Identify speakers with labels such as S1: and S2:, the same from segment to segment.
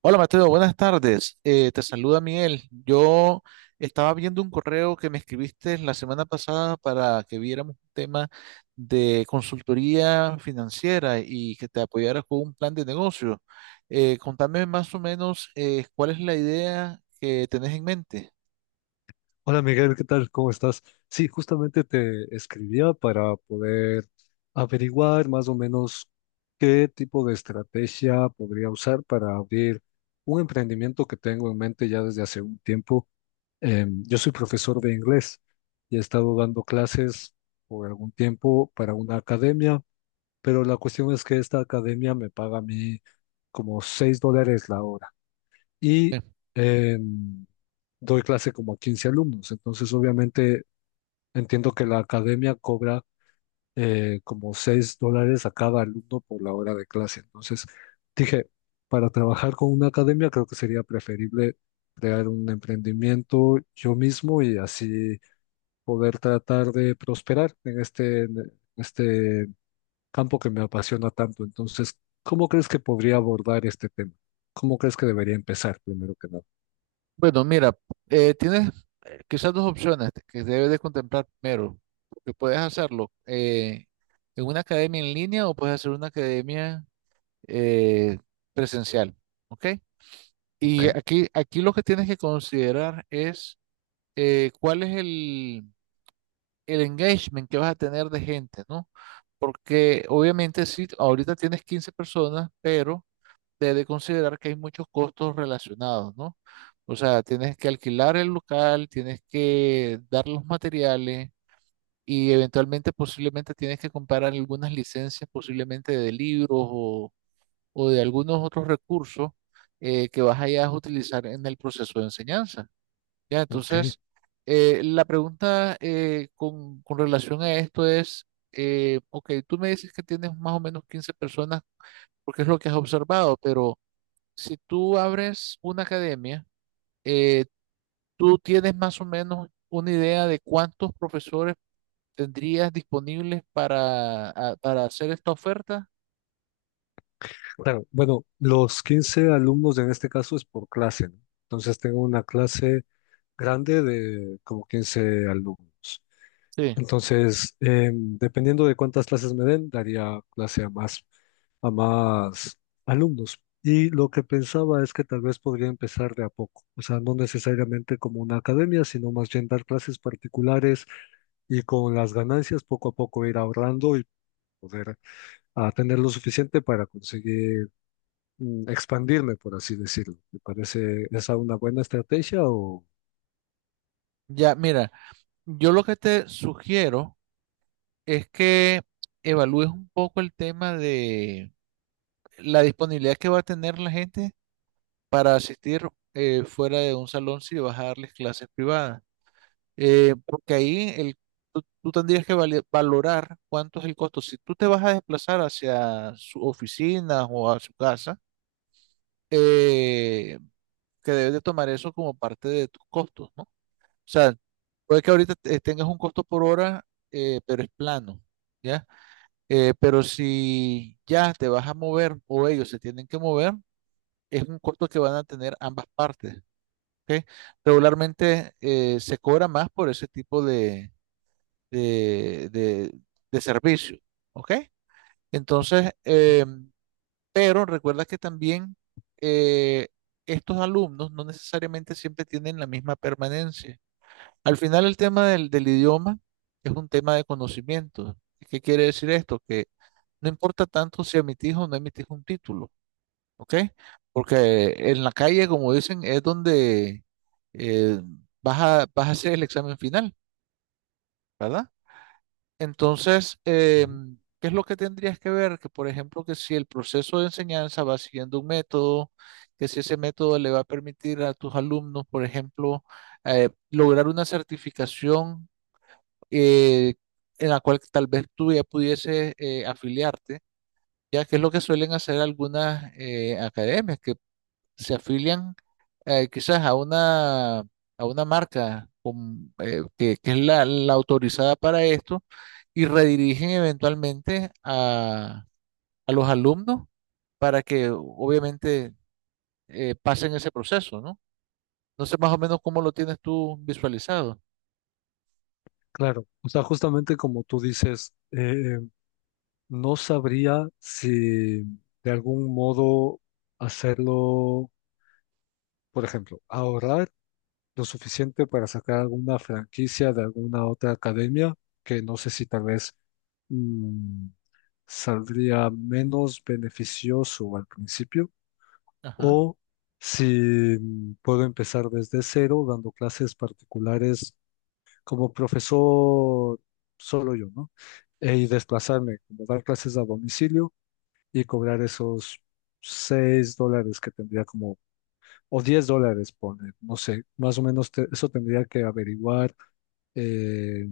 S1: Hola Mateo, buenas tardes. Te saluda Miguel. Yo estaba viendo un correo que me escribiste la semana pasada para que viéramos un tema de consultoría financiera y que te apoyaras con un plan de negocio. Contame más o menos cuál es la idea que tenés en mente.
S2: Hola Miguel, ¿qué tal? ¿Cómo estás? Sí, justamente te escribía para poder averiguar más o menos qué tipo de estrategia podría usar para abrir un emprendimiento que tengo en mente ya desde hace un tiempo. Yo soy profesor de inglés y he estado dando clases por algún tiempo para una academia, pero la cuestión es que esta academia me paga a mí como $6 la hora y
S1: Eh,
S2: eh, doy clase como a 15 alumnos. Entonces, obviamente, entiendo que la academia cobra como $6 a cada alumno por la hora de clase. Entonces, dije, para trabajar con una academia creo que sería preferible crear un emprendimiento yo mismo y así poder tratar de prosperar en este campo que me apasiona tanto. Entonces, ¿cómo crees que podría abordar este tema? ¿Cómo crees que debería empezar primero que nada?
S1: Bueno, mira, tienes quizás dos opciones que debes de contemplar primero, que puedes hacerlo en una academia en línea o puedes hacer una academia eh, presencial, ¿ok? Y
S2: Ok.
S1: aquí lo que tienes que considerar es cuál es el engagement que vas a tener de gente, ¿no? Porque obviamente sí, ahorita tienes 15 personas, pero debes considerar que hay muchos costos relacionados, ¿no? O sea, tienes que alquilar el local, tienes que dar los materiales y eventualmente posiblemente tienes que comprar algunas licencias posiblemente de libros o de algunos otros recursos que vas allá a utilizar en el proceso de enseñanza. ¿Ya?
S2: Ok,
S1: Entonces, la pregunta con relación a esto es, ok, tú me dices que tienes más o menos 15 personas porque es lo que has observado, pero si tú abres una academia, eh, tú tienes más o menos una idea de cuántos profesores tendrías disponibles para hacer esta oferta.
S2: claro. Bueno, los 15 alumnos en este caso es por clase, ¿no? Entonces tengo una clase grande de como 15 alumnos.
S1: Sí.
S2: Entonces, dependiendo de cuántas clases me den, daría clase a a más alumnos. Y lo que pensaba es que tal vez podría empezar de a poco, o sea, no necesariamente como una academia, sino más bien dar clases particulares y con las ganancias poco a poco ir ahorrando y poder a tener lo suficiente para conseguir expandirme, por así decirlo. ¿Te parece esa una buena estrategia o...?
S1: Ya, mira, yo lo que te sugiero es que evalúes un poco el tema de la disponibilidad que va a tener la gente para asistir fuera de un salón si vas a darles clases privadas. Porque ahí tú tendrías que valorar cuánto es el costo. Si tú te vas a desplazar hacia su oficina o a su casa, eh, que debes de tomar eso como parte de tus costos, ¿no? O sea, puede que ahorita tengas un costo por hora, pero es plano. ¿Ya? Pero si ya te vas a mover o ellos se tienen que mover, es un costo que van a tener ambas partes. ¿Ok? Regularmente se cobra más por ese tipo de, de- de servicio. ¿Ok? Entonces, pero recuerda que también eh, estos alumnos no necesariamente siempre tienen la misma permanencia. Al final, el tema del idioma es un tema de conocimiento. ¿Qué quiere decir esto? No importa tanto si emitís o no emitís un título, ¿ok? Porque en la calle, como dicen, es donde eh, vas a hacer el examen final, ¿verdad? Entonces,
S2: Ujú.
S1: ¿qué es lo que tendrías que ver? Que, por ejemplo, que si el proceso de enseñanza va siguiendo un método, que si ese método le va a permitir a tus alumnos, por ejemplo, lograr una certificación eh, en la cual tal vez tú ya pudieses afiliarte, ya que es lo que suelen hacer algunas academias que se afilian quizás a a una marca que es la autorizada para esto y redirigen eventualmente a los alumnos para que obviamente pasen ese proceso, ¿no? No sé más o menos cómo lo tienes tú visualizado.
S2: Claro, o sea, justamente como tú dices, no sabría si de algún modo hacerlo, por ejemplo, ahorrar lo suficiente para sacar alguna franquicia de alguna otra academia, que no sé si tal vez mm, saldría menos beneficioso al principio
S1: Ajá.
S2: o si puedo empezar desde cero dando clases particulares como profesor solo yo, ¿no? Y desplazarme, como dar clases a domicilio y cobrar esos $6 que tendría como, o $10, poner, no sé, más o menos eso tendría que averiguar eh,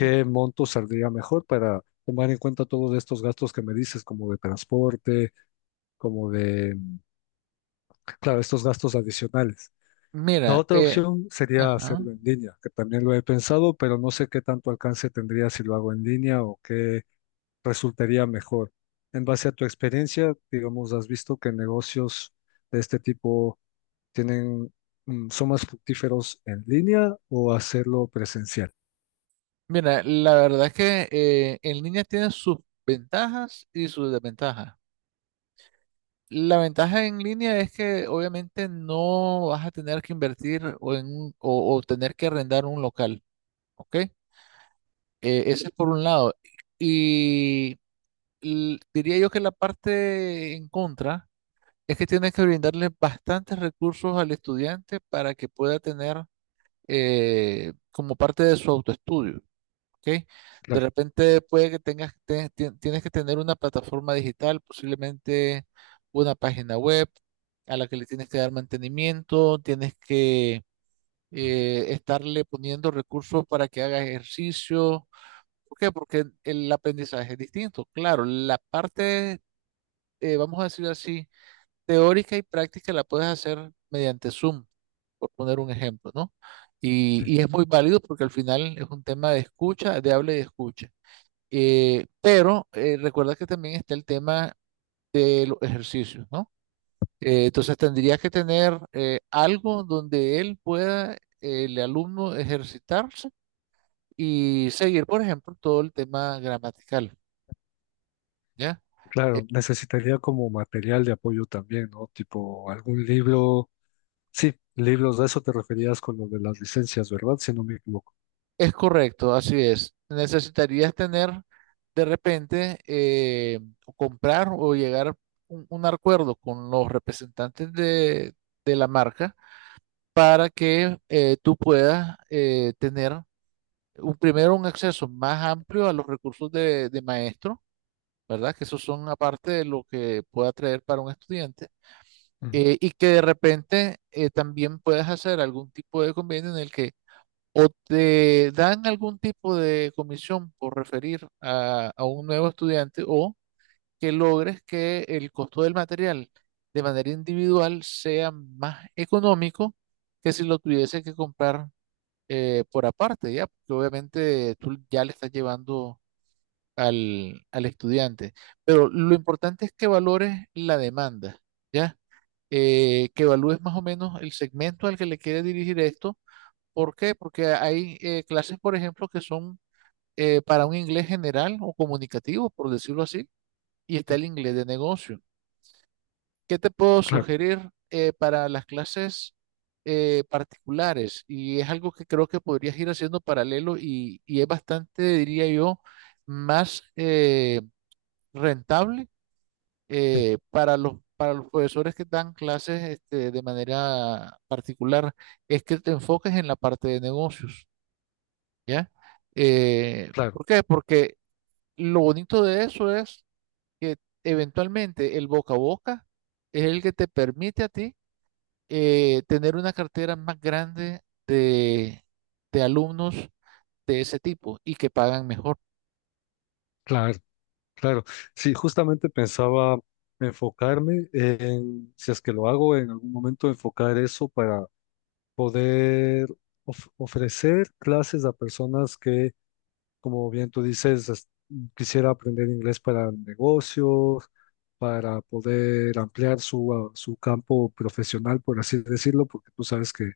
S1: M-
S2: monto saldría mejor para tomar en cuenta todos estos gastos que me dices, como de transporte, como de, claro, estos gastos adicionales. La
S1: Mira,
S2: otra opción sería
S1: ajá.
S2: hacerlo en línea, que también lo he pensado, pero no sé qué tanto alcance tendría si lo hago en línea o qué resultaría mejor. En base a tu experiencia, digamos, has visto que negocios de este tipo tienen, son más fructíferos en línea o hacerlo presencial.
S1: Mira, la verdad es que en línea tiene sus ventajas y sus desventajas. La ventaja en línea es que obviamente no vas a tener que invertir o tener que arrendar un local, ¿ok? Ese es por un lado. Y diría yo que la parte en contra es que tienes que brindarle bastantes recursos al estudiante para que pueda tener como parte de su autoestudio. ¿Ok? De
S2: Claro.
S1: repente puede que tienes que tener una plataforma digital, posiblemente una página web a la que le tienes que dar mantenimiento, tienes que
S2: Ujú,
S1: estarle poniendo recursos para que haga ejercicio. ¿Por qué? Porque el aprendizaje es distinto. Claro, la parte, vamos a decir así, teórica y práctica la puedes hacer mediante Zoom, por poner un ejemplo, ¿no?
S2: sí.
S1: Y es muy válido porque al final es un tema de escucha, de habla y de escucha. Pero recuerda que también está el tema de los ejercicios, ¿no? Entonces tendría que tener algo donde él pueda, el alumno, ejercitarse y seguir, por ejemplo, todo el tema gramatical, ¿ya?
S2: Claro, necesitaría como material de apoyo también, ¿no? Tipo algún libro. Sí, libros, de eso te referías con lo de las licencias, ¿verdad? Si no me equivoco.
S1: Es correcto, así es. Necesitarías tener de repente o comprar o llegar a un acuerdo con los representantes de la marca para que tú puedas tener primero un acceso más amplio a los recursos de maestro, ¿verdad? Que esos son aparte de lo que pueda traer para un estudiante,
S2: Ujú,
S1: y que de repente también puedas hacer algún tipo de convenio en el que o te dan algún tipo de comisión por referir a un nuevo estudiante o que logres que el costo del material de manera individual sea más económico que si lo tuviese que comprar por aparte, ¿ya? Porque obviamente tú ya le estás llevando al estudiante. Pero lo importante es que valores la demanda, ¿ya? Que evalúes más o menos el segmento al que le quieres dirigir esto. ¿Por qué? Porque hay clases, por ejemplo, que son para un inglés general o comunicativo, por decirlo así, y está
S2: sí.
S1: el inglés de negocio. ¿Qué te puedo
S2: Claro,
S1: sugerir para las clases particulares? Y es algo que creo que podrías ir haciendo paralelo y es bastante, diría yo, más rentable
S2: sí,
S1: para para los profesores que dan clases este, de manera particular, es que te enfoques en la parte de negocios, ¿ya?
S2: claro.
S1: ¿Por qué? Porque lo bonito de eso es que eventualmente el boca a boca es el que te permite a ti tener una cartera más grande de, de alumnos de ese tipo y que pagan mejor.
S2: Claro, claro. Sí, justamente pensaba enfocarme en, si es que lo hago en algún momento, enfocar eso para poder ofrecer clases a personas que como bien tú dices, quisiera aprender inglés para negocios, para poder ampliar su, su campo profesional, por así decirlo, porque tú sabes que,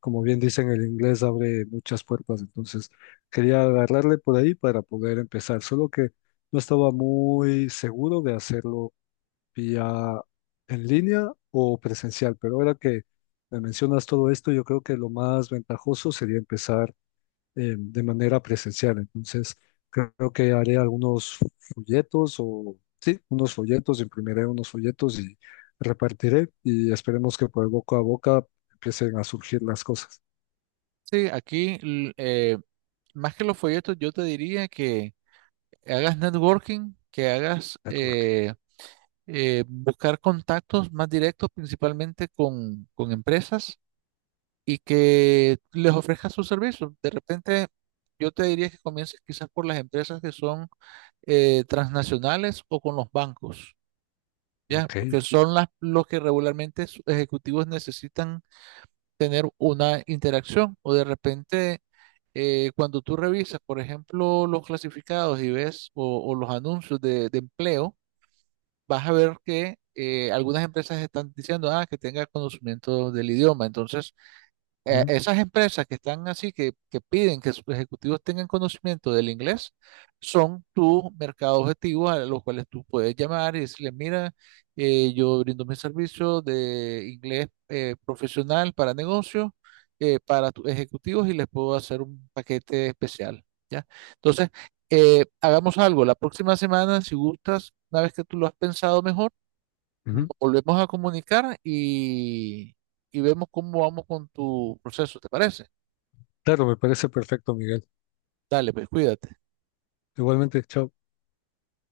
S2: como bien dicen, el inglés abre muchas puertas. Entonces, quería agarrarle por ahí para poder empezar, solo que no estaba muy seguro de hacerlo vía en línea o presencial, pero ahora que me mencionas todo esto, yo creo que lo más ventajoso sería empezar de manera presencial. Entonces, creo que haré algunos folletos o, sí, unos folletos, imprimiré unos folletos y repartiré y esperemos que por boca a boca empiecen a surgir las cosas.
S1: Sí, aquí más que los folletos, yo te diría que hagas networking, que hagas
S2: Network.
S1: buscar contactos más directos, principalmente con empresas y que les ofrezcas sus servicios. De repente, yo te diría que comiences quizás por las empresas que son transnacionales o con los bancos. ¿Ya?
S2: Ok.
S1: Porque son los que regularmente sus ejecutivos necesitan tener una interacción o de repente cuando tú revisas, por ejemplo, los clasificados y ves o los anuncios de empleo, vas a ver que algunas empresas están diciendo ah, que tenga conocimiento del idioma. Entonces,
S2: Ujú,
S1: esas empresas que están así, que piden que sus ejecutivos tengan conocimiento del inglés, son tu mercado objetivo a los cuales tú puedes llamar y decirle, mira, yo brindo mi servicio de inglés profesional para negocios, para tus ejecutivos y les puedo hacer un paquete especial, ¿ya? Entonces, hagamos algo. La próxima semana, si gustas, una vez que tú lo has pensado mejor, nos
S2: ujú.
S1: volvemos a comunicar y vemos cómo vamos con tu proceso, ¿te parece?
S2: Claro, me parece perfecto, Miguel.
S1: Dale, pues cuídate.
S2: Igualmente, chao.